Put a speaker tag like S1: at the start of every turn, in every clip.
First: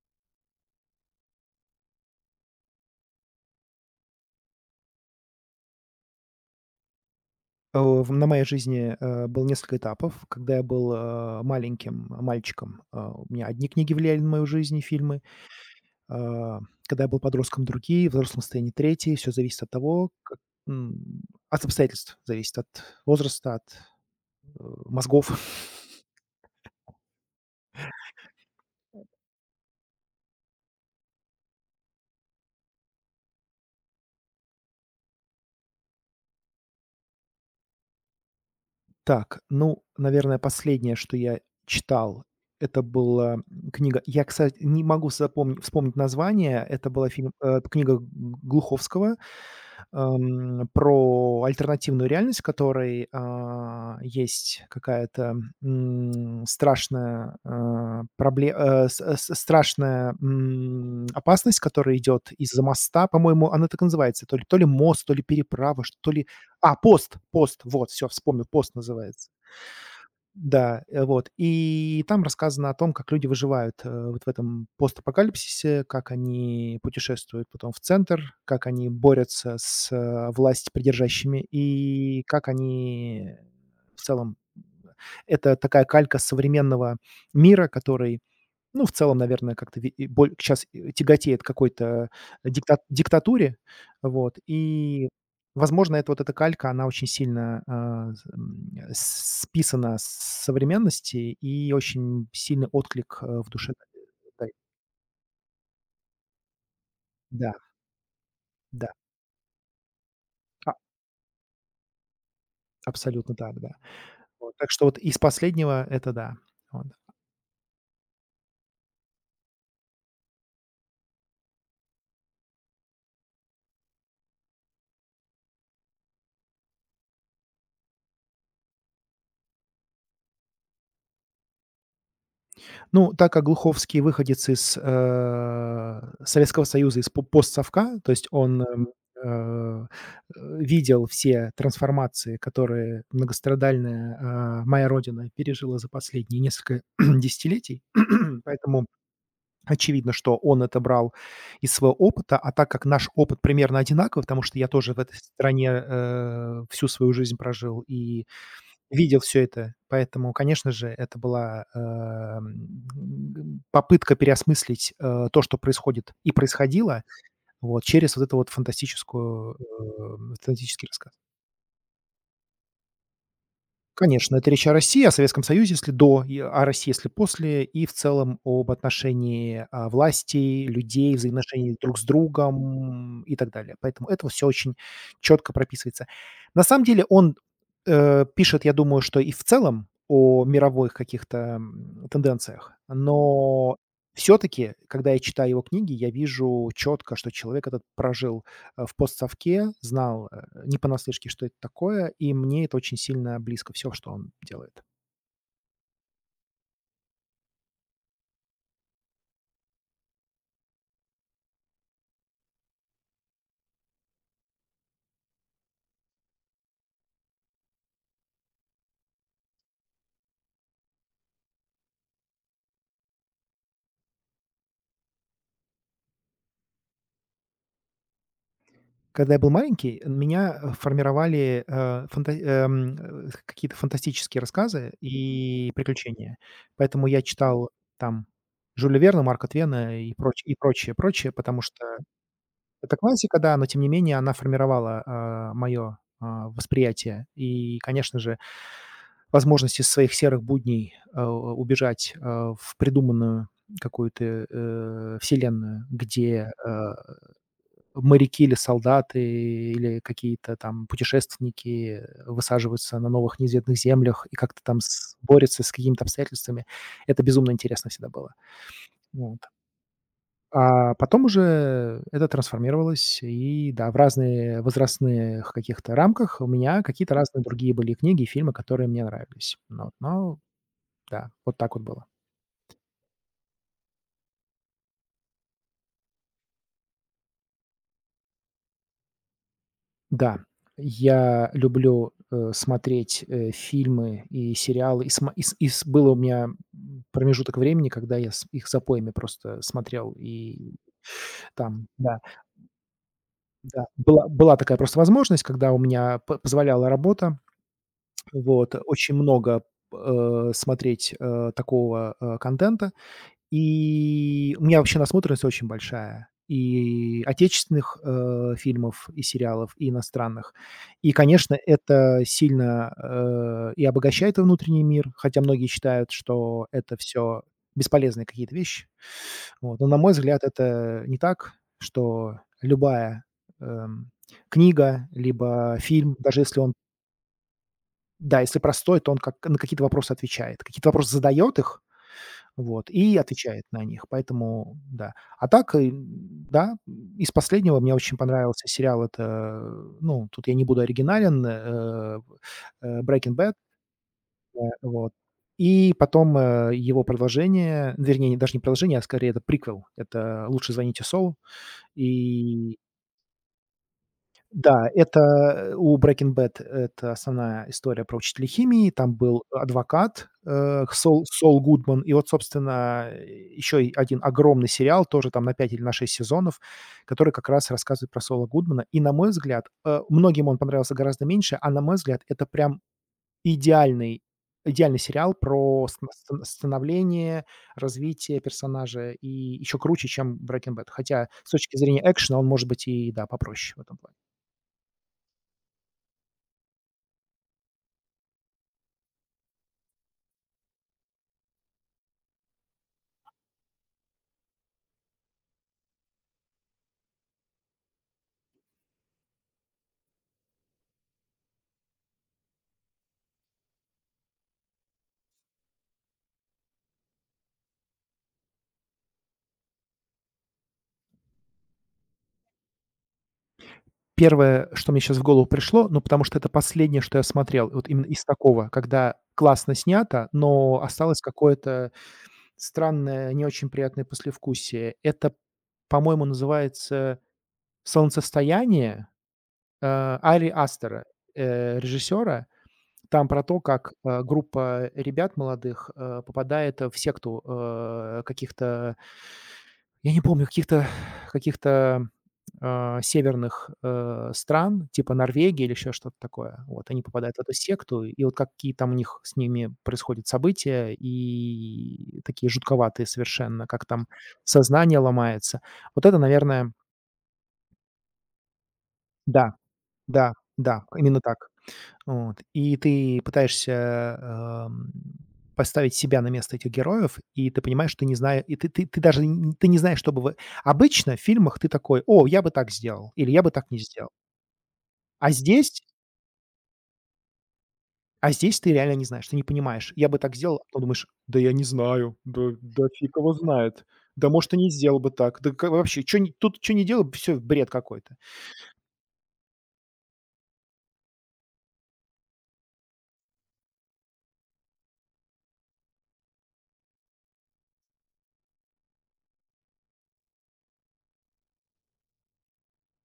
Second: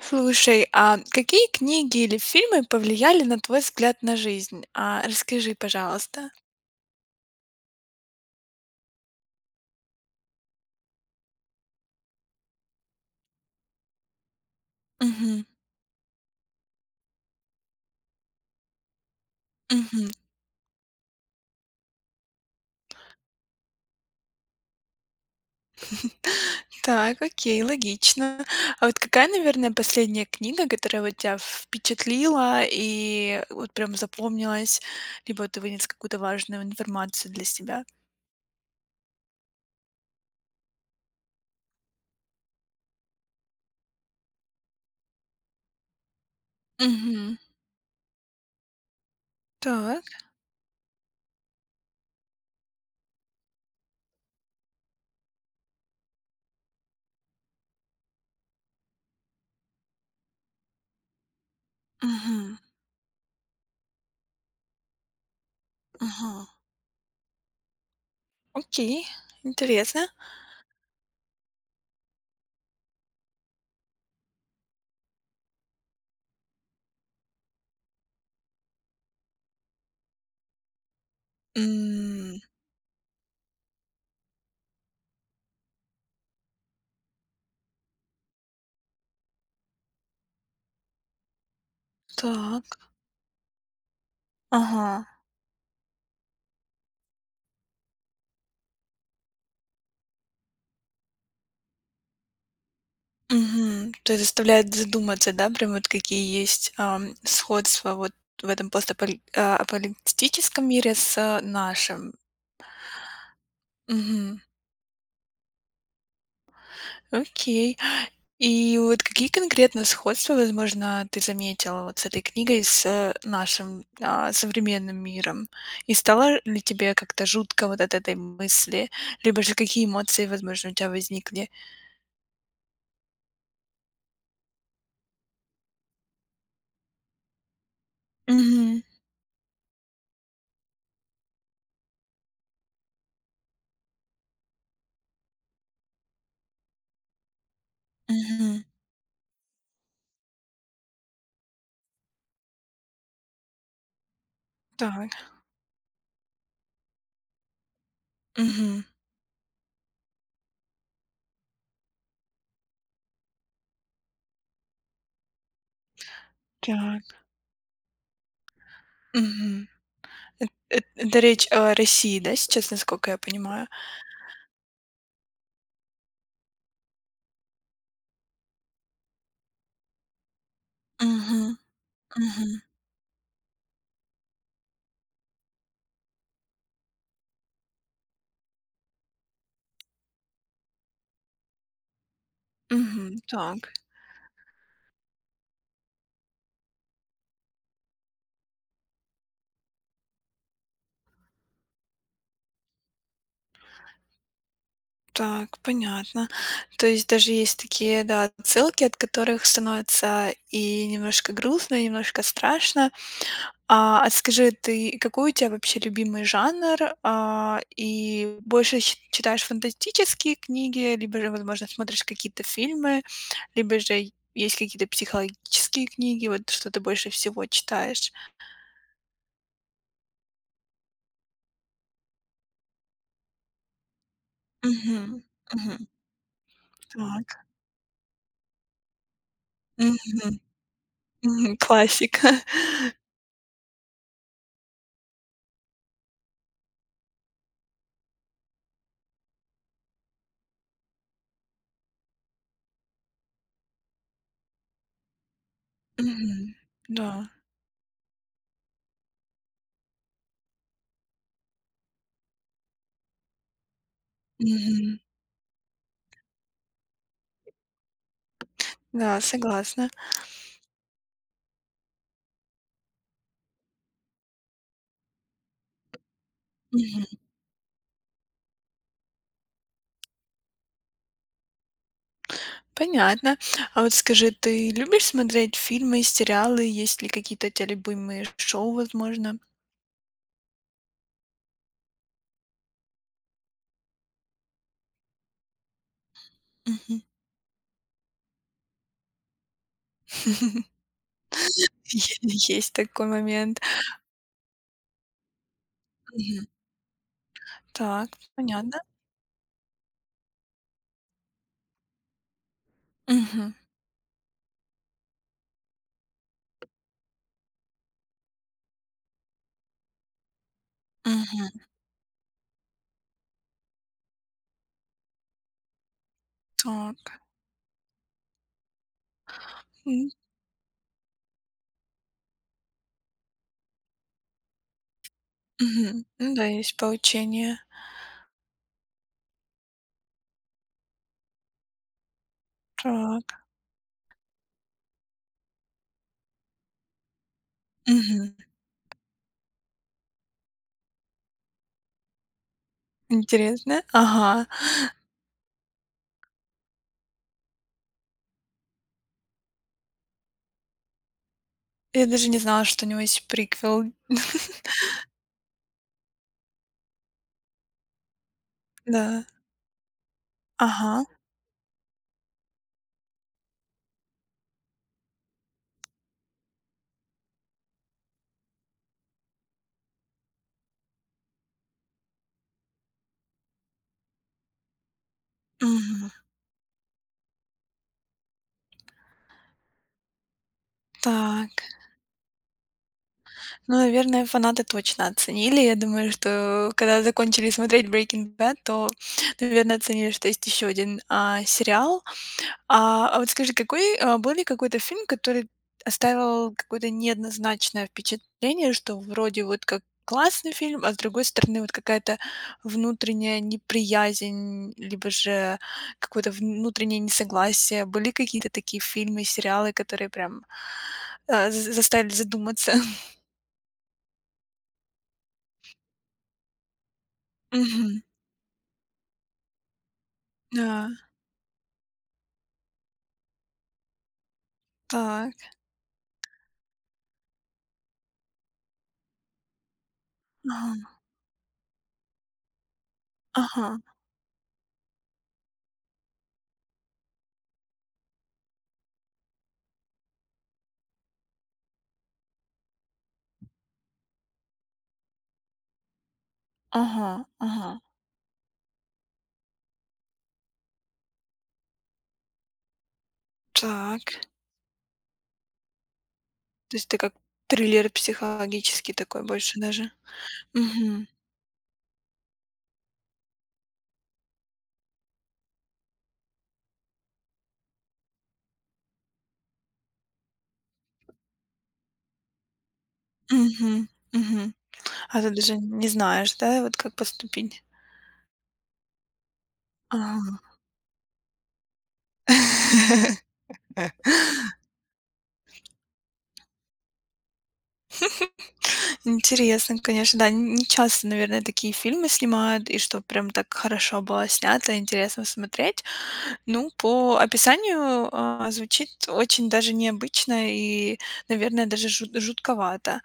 S1: Слушай, а какие книги или фильмы повлияли на твой взгляд на жизнь? Расскажи, пожалуйста.
S2: В На моей жизни, было несколько этапов. Когда я был, маленьким мальчиком, у меня одни книги влияли на мою жизнь и фильмы.
S1: Мгм.
S2: Э, Когда я был подростком — другие, в взрослом состоянии — третьи. Все зависит от того,
S1: Мгм.
S2: м, от обстоятельств зависит, от возраста, от, мозгов.
S1: Так, окей, логично. А вот какая, наверное, последняя книга, которая вот тебя впечатлила и вот прям запомнилась, либо вот ты вынес какую-то важную информацию для себя?
S2: Так, ну, наверное, последнее, что я читал, это была, книга. Я, кстати, не могу запомни вспомнить название. Это была
S1: Мгм.
S2: книга Глуховского,
S1: Так.
S2: про альтернативную реальность, в которой, есть какая-то, страшная, а, пробле э, с страшная, опасность, которая идет
S1: Мгм.
S2: из-за моста. По-моему, она так и называется. То ли мост, то ли переправа, что то ли...
S1: Ага.
S2: А, «Пост», «Пост», вот, все вспомнил, «Пост»
S1: Окей.
S2: называется.
S1: Интересно.
S2: Да, вот. И там рассказано о том, как люди выживают, вот в этом постапокалипсисе, как они путешествуют потом в центр, как они борются с власть придержащими и
S1: М,
S2: как они в целом э, это такая калька современного мира, который, ну, в целом, наверное, как-то сейчас тяготеет к какой-то
S1: Так.
S2: диктатуре. Вот.
S1: Ага.
S2: И, возможно, это вот эта калька, она очень сильно, а, з м, э, с списана с современности и очень сильный отклик, в душе
S1: Мгм. То есть
S2: дает.
S1: заставляет задуматься, да, прям вот какие есть,
S2: Да,
S1: сходства вот в этом
S2: да, а,
S1: мире с, нашим.
S2: абсолютно так, да.
S1: Мгм.
S2: Вот. Так что вот из последнего — это да. Вот.
S1: Окей. И вот какие конкретно сходства, возможно, ты заметила вот с этой книгой, с, нашим, современным миром? И стало ли тебе как-то жутко вот от этой мысли? Либо же какие эмоции, возможно, у тебя возникли?
S2: Ну, так как Глуховский выходец из, Советского Союза, из по постсовка, то есть он,
S1: Мгм.
S2: э, видел все трансформации, которые многострадальная, моя родина пережила за последние несколько десятилетий.
S1: Мгм.
S2: Поэтому очевидно, что он это брал из своего опыта. А так как наш опыт примерно одинаковый, потому что я тоже в
S1: Так.
S2: этой стране, всю свою жизнь прожил и
S1: Мгм.
S2: видел все это, поэтому, конечно же, это была, попытка переосмыслить, то, что происходит и происходило,
S1: Так.
S2: вот, через вот эту вот
S1: Мгм. Эт
S2: фантастический рассказ.
S1: это речь о России, да, сейчас, насколько я понимаю?
S2: Конечно, это речь о России, о Советском Союзе, если до, и о России, если после, и в целом об отношении, власти, людей,
S1: Мгм,
S2: взаимоотношений друг с
S1: мгм,
S2: другом и так далее. Поэтому это все очень четко прописывается. На самом деле он, пишет, я думаю, что и в целом о мировых каких-то, тенденциях,
S1: мгм. Так,
S2: но все таки, когда я читаю его книги, я вижу четко, что человек этот прожил в постсовке, знал, не понаслышке, что это такое, и мне это очень сильно близко, все, что он делает.
S1: так, понятно. То есть даже есть такие, да, отсылки, от которых становится и немножко грустно, и немножко страшно. А скажи, ты какой у тебя вообще любимый жанр? И больше ч читаешь фантастические книги, либо же, возможно, смотришь какие-то фильмы, либо же есть какие-то психологические книги, вот что ты больше всего читаешь?
S2: Когда я был маленький, меня, формировали, какие-то фантастические рассказы
S1: Угу,
S2: и
S1: угу.
S2: приключения. Поэтому я читал там Жюля Верна, Марка Твена и
S1: Мгм,
S2: проч и прочее, прочее,
S1: мгм.
S2: потому что
S1: Классика.
S2: это классика, да, но тем не менее она формировала мое восприятие. И, конечно же, возможность из своих серых будней, убежать, в придуманную какую-то, вселенную, где,
S1: Мгм. Да.
S2: моряки, или солдаты, или какие-то там путешественники высаживаются на новых неизведанных землях и как-то там
S1: Мгм.
S2: с борются с какими-то обстоятельствами. Это безумно интересно всегда было.
S1: Да,
S2: Вот.
S1: согласна.
S2: А потом уже это трансформировалось и, да, в разные возрастных каких-то рамках у меня
S1: Мгм.
S2: какие-то разные другие были книги и фильмы, которые мне нравились. Ну вот, но да, вот так вот было.
S1: Понятно. А вот скажи, ты любишь смотреть фильмы, сериалы? Есть ли какие-то у тя любимые шоу, возможно?
S2: Да, я люблю, смотреть, фильмы и сериалы. И сма и с Было у меня,
S1: Мгм.
S2: промежуток времени, когда я с их запоями просто смотрел. И там, да,
S1: Е Есть такой момент.
S2: да, была такая просто возможность, когда у меня п
S1: Мгм.
S2: позволяла работа.
S1: Так,
S2: Вот,
S1: понятно.
S2: очень много, смотреть, такого, контента.
S1: Мгм,
S2: И у меня вообще насмотренность очень большая, и отечественных, фильмов и сериалов, и иностранных. И, конечно,
S1: мгм.
S2: это сильно, и обогащает внутренний мир, хотя многие считают, что это
S1: Так,
S2: все бесполезные какие-то вещи. Вот, но, на
S1: м,
S2: мой взгляд, это не так, что любая, эм, книга либо
S1: мгм.
S2: фильм,
S1: Ну
S2: даже
S1: да,
S2: если он,
S1: есть поучение.
S2: да, если простой, то он как на какие-то вопросы отвечает. Какие-то вопросы задает их, вот, и
S1: Так,
S2: отвечает на них, поэтому да. А так, да, из последнего мне очень
S1: мгм.
S2: понравился сериал, это, ну, тут я не буду оригинален, Breaking Bad,
S1: Интересно. Ага.
S2: вот. И потом, его продолжение, вернее, даже не продолжение, а скорее это приквел. Это «Лучше звоните Солу».
S1: Я даже не знала,
S2: И
S1: что у него есть приквел.
S2: да, это, у Breaking Bad это основная история про учителя химии. Там
S1: Да.
S2: был адвокат,
S1: Ага,
S2: Сол Гудман. И вот, собственно, еще один огромный сериал, тоже там на 5 или на 6 сезонов, который как раз рассказывает про Сола Гудмана. И, на мой взгляд, многим он понравился гораздо меньше, а на мой взгляд, это прям идеальный идеальный сериал про ст
S1: мгм.
S2: ст становление, развитие персонажа, и еще круче, чем Breaking Bad. Хотя с
S1: Так,
S2: точки зрения экшена он, может быть, и, да, попроще
S1: ну,
S2: в этом плане.
S1: наверное, фанаты точно оценили. Я думаю, что когда закончили смотреть Breaking Bad, то, наверное, оценили, что есть еще один сериал. А вот скажи, какой, был ли какой-то фильм, который оставил какое-то неоднозначное впечатление, что вроде вот как классный фильм, а с другой стороны вот какая-то внутренняя неприязнь, либо же какое-то внутреннее несогласие? Были какие-то такие фильмы, сериалы, которые прям, а, з заставили задуматься?
S2: Первое, что мне сейчас в голову пришло, ну, потому что это последнее, что я смотрел, вот
S1: Мгм.
S2: именно из такого, когда классно снято, но
S1: Да,
S2: осталось какое-то странное, не очень приятное послевкусие. Это,
S1: так.
S2: по-моему, называется «Солнцестояние», Ari
S1: Ага,
S2: Aster, режиссера. Там про то,
S1: ага,
S2: как, группа ребят молодых, попадает, в секту, каких-то, я не помню, каких-то, северных, стран, типа Норвегии или еще что-то такое. Вот они
S1: ага,
S2: попадают в эту
S1: ага.
S2: секту, и вот какие там у них с ними происходят события, и такие жутковатые совершенно, как там
S1: Так.
S2: сознание ломается. Вот это, наверное...
S1: То есть ты как триллер психологический такой
S2: Да,
S1: больше даже?
S2: да, да,
S1: Мгм.
S2: именно так. Вот. И ты пытаешься, поставить себя на место этих героев, и ты понимаешь, что ты не знаешь, и ты даже н ты не знаешь, что бы вы... Обычно в фильмах ты такой: «О, я бы так сделал» или «Я бы так не
S1: Мгм,
S2: сделал».
S1: мгм. А ты
S2: А
S1: даже
S2: здесь
S1: не знаешь, да, вот как поступить?
S2: а здесь ты реально не знаешь, ты не понимаешь: «Я бы так
S1: Ага.
S2: сделал», а потом думаешь: «Да я не знаю, да да фиг его знает, да, может, и не сделал бы так, да ка вообще чё ни тут что не делал, все бред какой-то».
S1: Интересно, конечно, да. Н Не часто, наверное, такие фильмы снимают, и что прям так хорошо было снято, интересно смотреть. Ну, по описанию, звучит очень даже необычно и, наверное, даже жутковато.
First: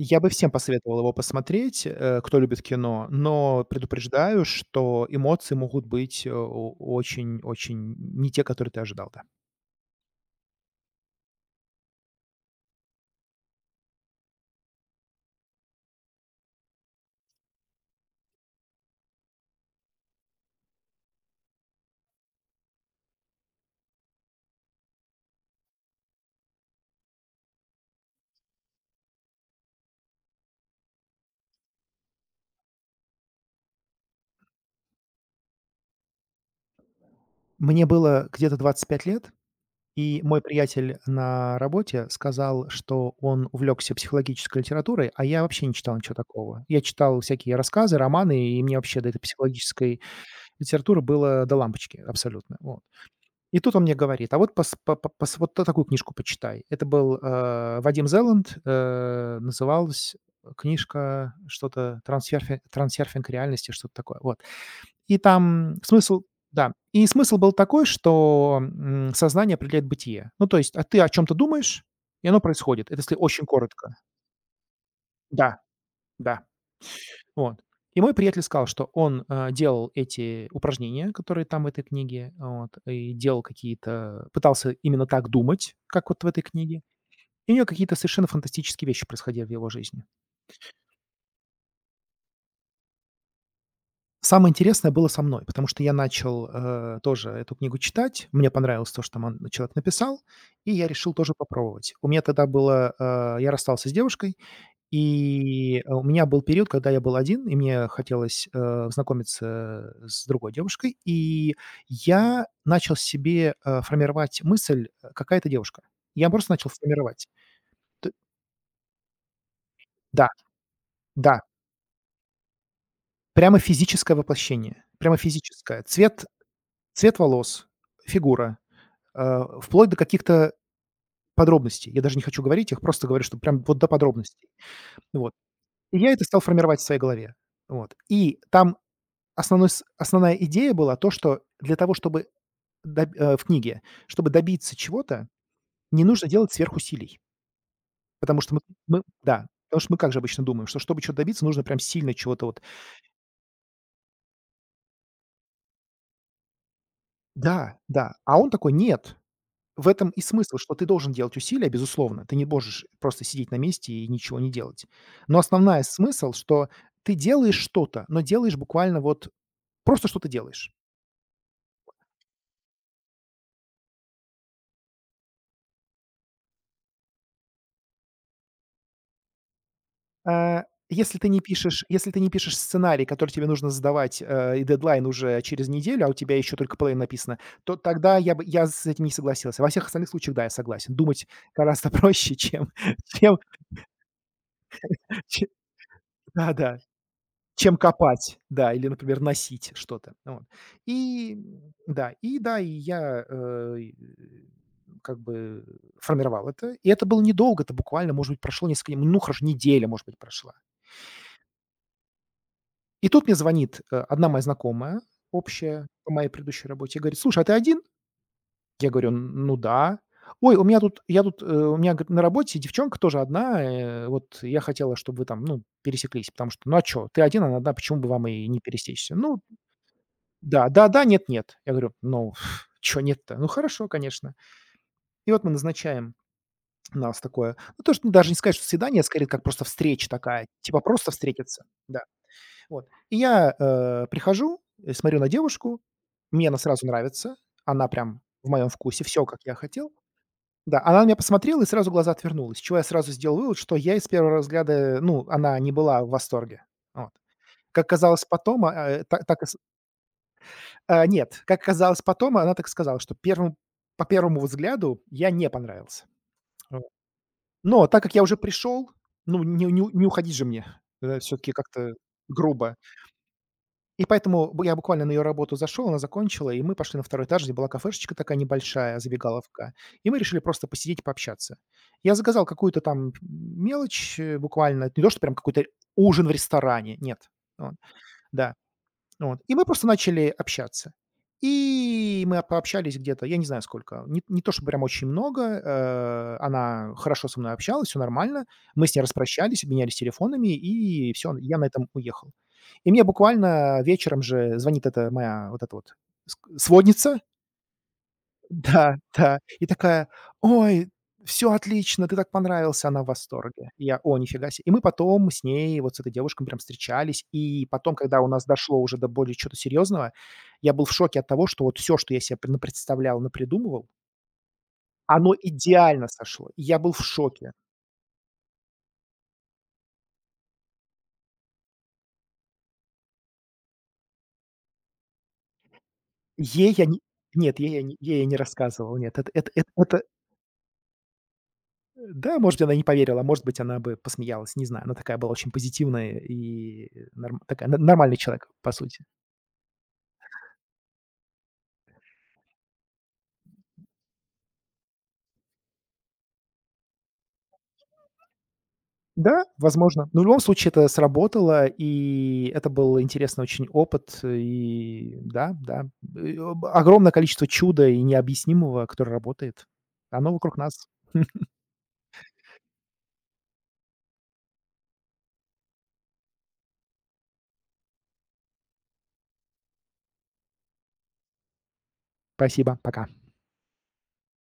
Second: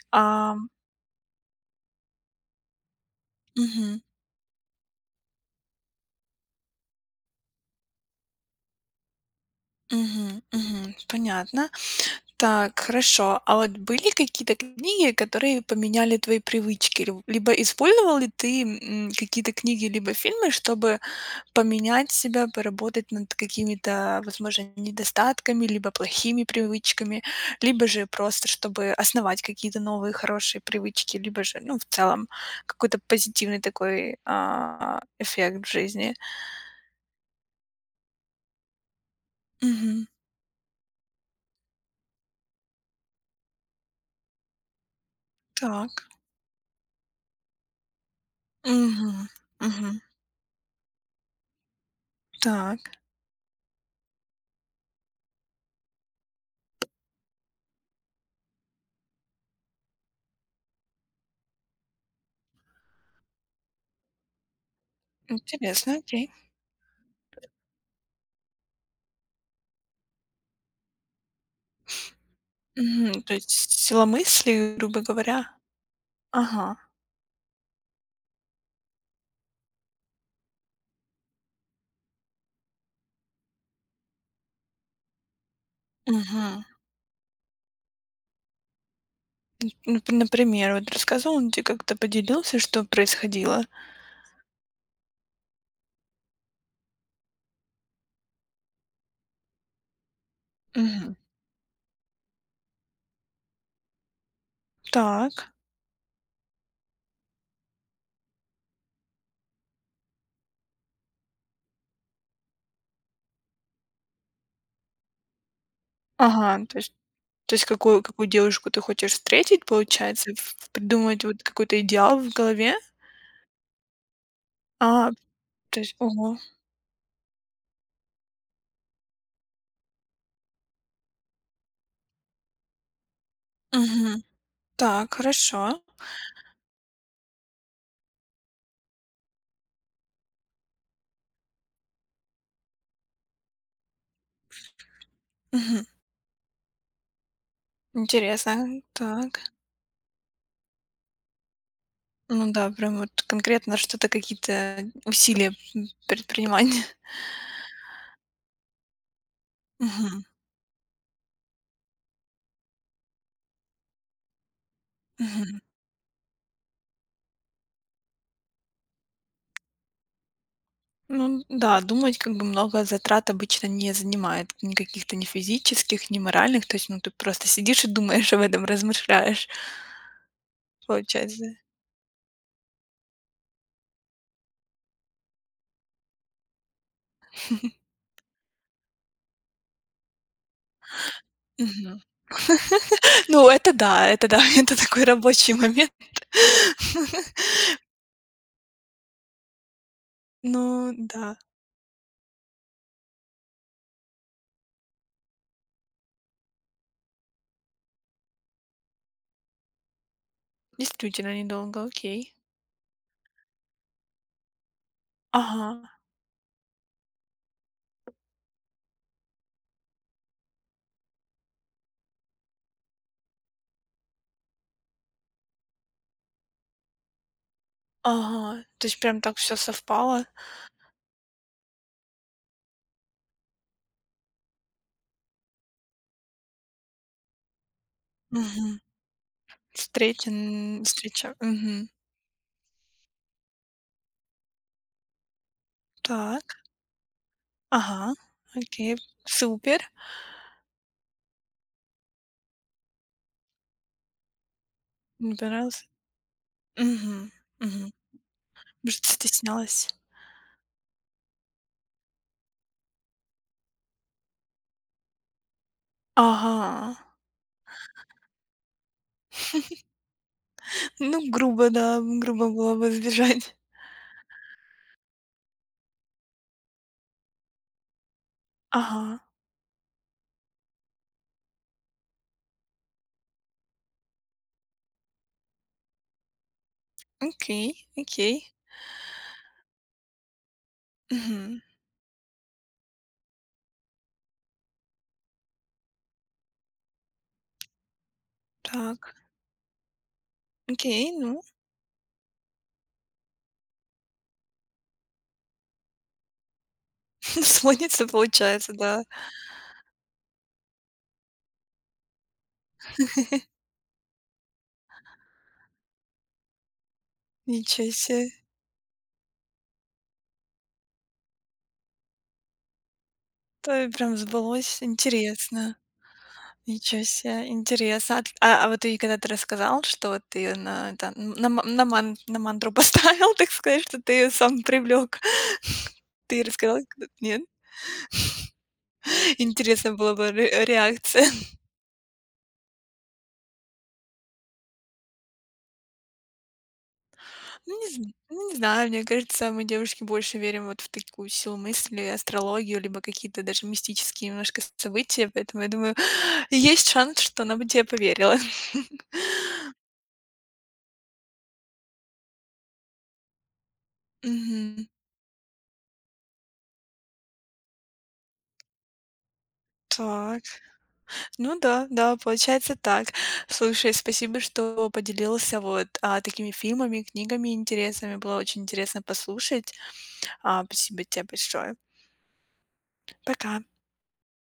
S2: Я бы всем
S1: Ам
S2: посоветовал его посмотреть, кто любит кино, но
S1: Мгм,
S2: предупреждаю, что эмоции могут быть, очень очень не те, которые ты ожидал, да.
S1: мгм, мгм. Понятно. Так, хорошо. А вот были какие-то книги, которые поменяли твои привычки? Либо использовал ли ты какие-то книги, либо фильмы, чтобы поменять себя, поработать над какими-то, возможно, недостатками, либо плохими привычками, либо же просто, чтобы основать какие-то новые хорошие привычки, либо же, ну, в целом, какой-то позитивный такой эффект в жизни?
S2: Мне было где-то 25 лет,
S1: Мгм.
S2: и мой приятель на работе сказал, что он увлекся психологической литературой, а я вообще не читал
S1: Так.
S2: ничего такого. Я читал всякие рассказы, романы, и мне вообще до
S1: Мгм.
S2: этой
S1: Мгм.
S2: психологической литературы было до лампочки абсолютно. Вот.
S1: Так.
S2: И тут он мне говорит: «А вот пос по пос вот такую книжку почитай». Это был, Вадим Зеланд, называлась книжка что-то "Трансерфинг реальности», что-то такое, вот. И там
S1: Интересно,
S2: смысл
S1: окей.
S2: да, и смысл был такой, что, сознание определяет бытие. Ну, то есть, а ты о чем то думаешь, и оно происходит. Это если
S1: Мгм. То
S2: очень
S1: есть
S2: коротко.
S1: сила мысли, грубо говоря.
S2: Да, да.
S1: Ага.
S2: Вот. И мой приятель сказал, что он, делал эти упражнения, которые там в этой книге, вот, и делал какие-то пытался именно так думать, как вот в этой
S1: Мгм.
S2: книге. И у него какие-то совершенно фантастические вещи происходили в его
S1: Ну,
S2: жизни.
S1: п например, вот рассказывал он тебе как-то, поделился, что происходило?
S2: Самое интересное было со мной, потому что я начал, тоже эту книгу читать. Мне понравилось то, что там он человек написал, и я решил
S1: Мгм.
S2: тоже попробовать. У меня тогда я расстался с девушкой.
S1: Так.
S2: И, у меня был период, когда я был один, и мне хотелось, знакомиться с другой девушкой, и я начал себе, формировать мысль, какая то девушка. Я просто
S1: Ага,
S2: начал формировать.
S1: то есть какую
S2: Т
S1: какую девушку ты хочешь встретить,
S2: Да,
S1: получается, в придумать
S2: да,
S1: вот какой-то идеал в голове?
S2: прямо физическое воплощение,
S1: А,
S2: прямо
S1: То
S2: физическое.
S1: есть
S2: Цвет
S1: ого.
S2: цвет волос, фигура, э, вплоть до каких-то подробностей. Я даже не хочу говорить их, просто говорю, что прям вот до
S1: Мгм.
S2: подробностей.
S1: Так,
S2: Вот.
S1: хорошо.
S2: И я это стал формировать в своей голове. Вот. И там Основной с основная идея была то, что для того, чтобы в книге, чтобы добиться чего-то,
S1: Мгм.
S2: не нужно делать сверхусилий. Потому что мы
S1: Интересно.
S2: мы
S1: Так.
S2: да, потому что мы как же обычно думаем, что чтобы чего-то добиться, нужно прям сильно чего-то
S1: Ну
S2: вот...
S1: да, прям вот конкретно что-то, какие-то усилия, предпринимать.
S2: Да, да. А он такой: «Нет». В этом и
S1: Мгм.
S2: смысл, что ты должен делать усилия, безусловно. Ты не можешь просто сидеть на месте и ничего не делать. Но
S1: Мгм.
S2: основная смысл, что ты делаешь что-то, но делаешь буквально вот просто что-то делаешь.
S1: Ну да, думать как бы много затрат обычно не занимает, ни каких-то ни физических, ни моральных. То есть, ну, ты просто сидишь и думаешь об этом, размышляешь,
S2: А, если ты не
S1: получается.
S2: пишешь если ты не пишешь сценарий, который тебе нужно сдавать, и дедлайн уже через неделю, а у тебя еще только половина написана, то тогда я бы я с этим не согласился. Во всех остальных случаях, да, я согласен. Думать гораздо
S1: Мгм.
S2: проще, чем чем
S1: Ну, это да, это такой
S2: че
S1: рабочий момент.
S2: да-да, чем копать, да, или, например, носить что-то. Вот.
S1: Ну да,
S2: И, да, и да, и я, как бы, формировал это. И это было недолго, это буквально, может быть, прошло несколько... ну, хорошо, неделя, может быть, прошла.
S1: действительно недолго, окей.
S2: И тут мне звонит, одна моя знакомая общая
S1: Ага,
S2: по моей предыдущей работе и говорит: «Слушай, а ты один?» Я говорю: «Ну да». «Ой, у меня тут, у меня, говорит, на работе девчонка тоже одна, вот я хотела, чтобы вы там, ну, пересеклись, потому что, ну, а чё, ты один, она одна, почему бы вам и не
S1: ага. То есть
S2: пересечься?»
S1: прям так
S2: «Ну
S1: все совпало.
S2: да, да-да, нет-нет». Я говорю: «Ну, чё нет-то?» «Ну, хорошо, конечно». И вот мы назначаем у нас такое, ну, то, что даже не сказать, что
S1: Мгм.
S2: свидание, а скорее, как просто встреча
S1: Встреча,
S2: такая, типа просто
S1: встреча.
S2: встретиться.
S1: Мгм.
S2: Да. Вот. И я, прихожу, смотрю на девушку, мне
S1: Так.
S2: она сразу нравится, она
S1: Ага.
S2: прям в моем
S1: Окей.
S2: вкусе, все как я хотел.
S1: Супер.
S2: Да, она на меня посмотрела и сразу глаза отвернулась, чего я сразу сделал вывод, что я, из первого взгляда, ну,
S1: Мне
S2: она не
S1: понравился.
S2: была в восторге. Вот.
S1: Мгм.
S2: Как
S1: Мгм.
S2: казалось потом, а, э,
S1: Может,
S2: та так и с
S1: стеснялась?
S2: а, нет, как казалось потом, она так сказала, что первым по первому взгляду я не понравился. Вот.
S1: Ага.
S2: Но так как я уже пришел, ну, не уходить же мне,
S1: Ну,
S2: все таки
S1: грубо,
S2: как-то
S1: да, грубо было
S2: грубо.
S1: бы сбежать.
S2: И поэтому б я буквально на ее работу зашел, она закончила, и мы пошли на второй этаж, где была кафешечка такая небольшая,
S1: Ага.
S2: забегаловка, и мы решили просто посидеть, пообщаться. Я заказал какую-то там мелочь, буквально, не то, что прям какой-то ужин в ресторане, нет. Вот,
S1: Окей, окей.
S2: да. Вот. И мы просто начали общаться.
S1: Мгм.
S2: И мы пообщались где-то, я не знаю сколько, не то чтобы прям очень много, она хорошо со мной общалась, все нормально, мы с ней
S1: Так.
S2: распрощались, обменялись телефонами, и
S1: Окей,
S2: все,
S1: ну,
S2: я на этом уехал. И мне буквально вечером же звонит эта моя вот эта вот сводница,
S1: слонится получается,
S2: да,
S1: да.
S2: да. И такая: «Ой, все отлично, ты так понравился». Она в восторге. И я: «О, нифига себе». И мы потом с ней, вот с этой девушкой, прям встречались. И
S1: Ничего
S2: потом, когда у
S1: себе.
S2: нас дошло уже до более чего-то серьезного, я был в шоке от того, что вот все, что я себе пр напредставлял,
S1: То
S2: напридумывал,
S1: и прям сбылось.
S2: оно
S1: Интересно.
S2: идеально сошло. И я был в
S1: Ничего себе,
S2: шоке.
S1: интересно. А т а вот и когда ты рассказал, что вот ты её на это н на ма на ман на мантру поставил, так сказать, что ты её сам привлек. Ты
S2: Ей
S1: рассказал.
S2: я не
S1: Нет?
S2: нет, ей я не рассказывал, нет. Это это это
S1: Интересно
S2: это
S1: было бы ре реакция.
S2: да, может, она не поверила, а может быть, она бы посмеялась, не знаю. Она такая была очень позитивная и норм такая
S1: Ну,
S2: н
S1: не зн
S2: нормальный человек,
S1: ну, не
S2: по
S1: знаю,
S2: сути.
S1: мне кажется, мы, девушки, больше верим вот в такую силу мысли, астрологию, либо какие-то даже мистические немножко события, поэтому я думаю, есть шанс, что она бы тебе поверила.
S2: Да, возможно. Но в любом случае это сработало, и это был интересный очень опыт.
S1: Мгм.
S2: И да, да, и об огромное количество чуда и необъяснимого, которое работает. Оно
S1: Так.
S2: вокруг нас.
S1: Ну да, да, получается так. Слушай, спасибо, что поделился вот, такими фильмами, книгами интересными. Было очень интересно послушать. Спасибо тебе большое.
S2: Спасибо, пока.
S1: Пока.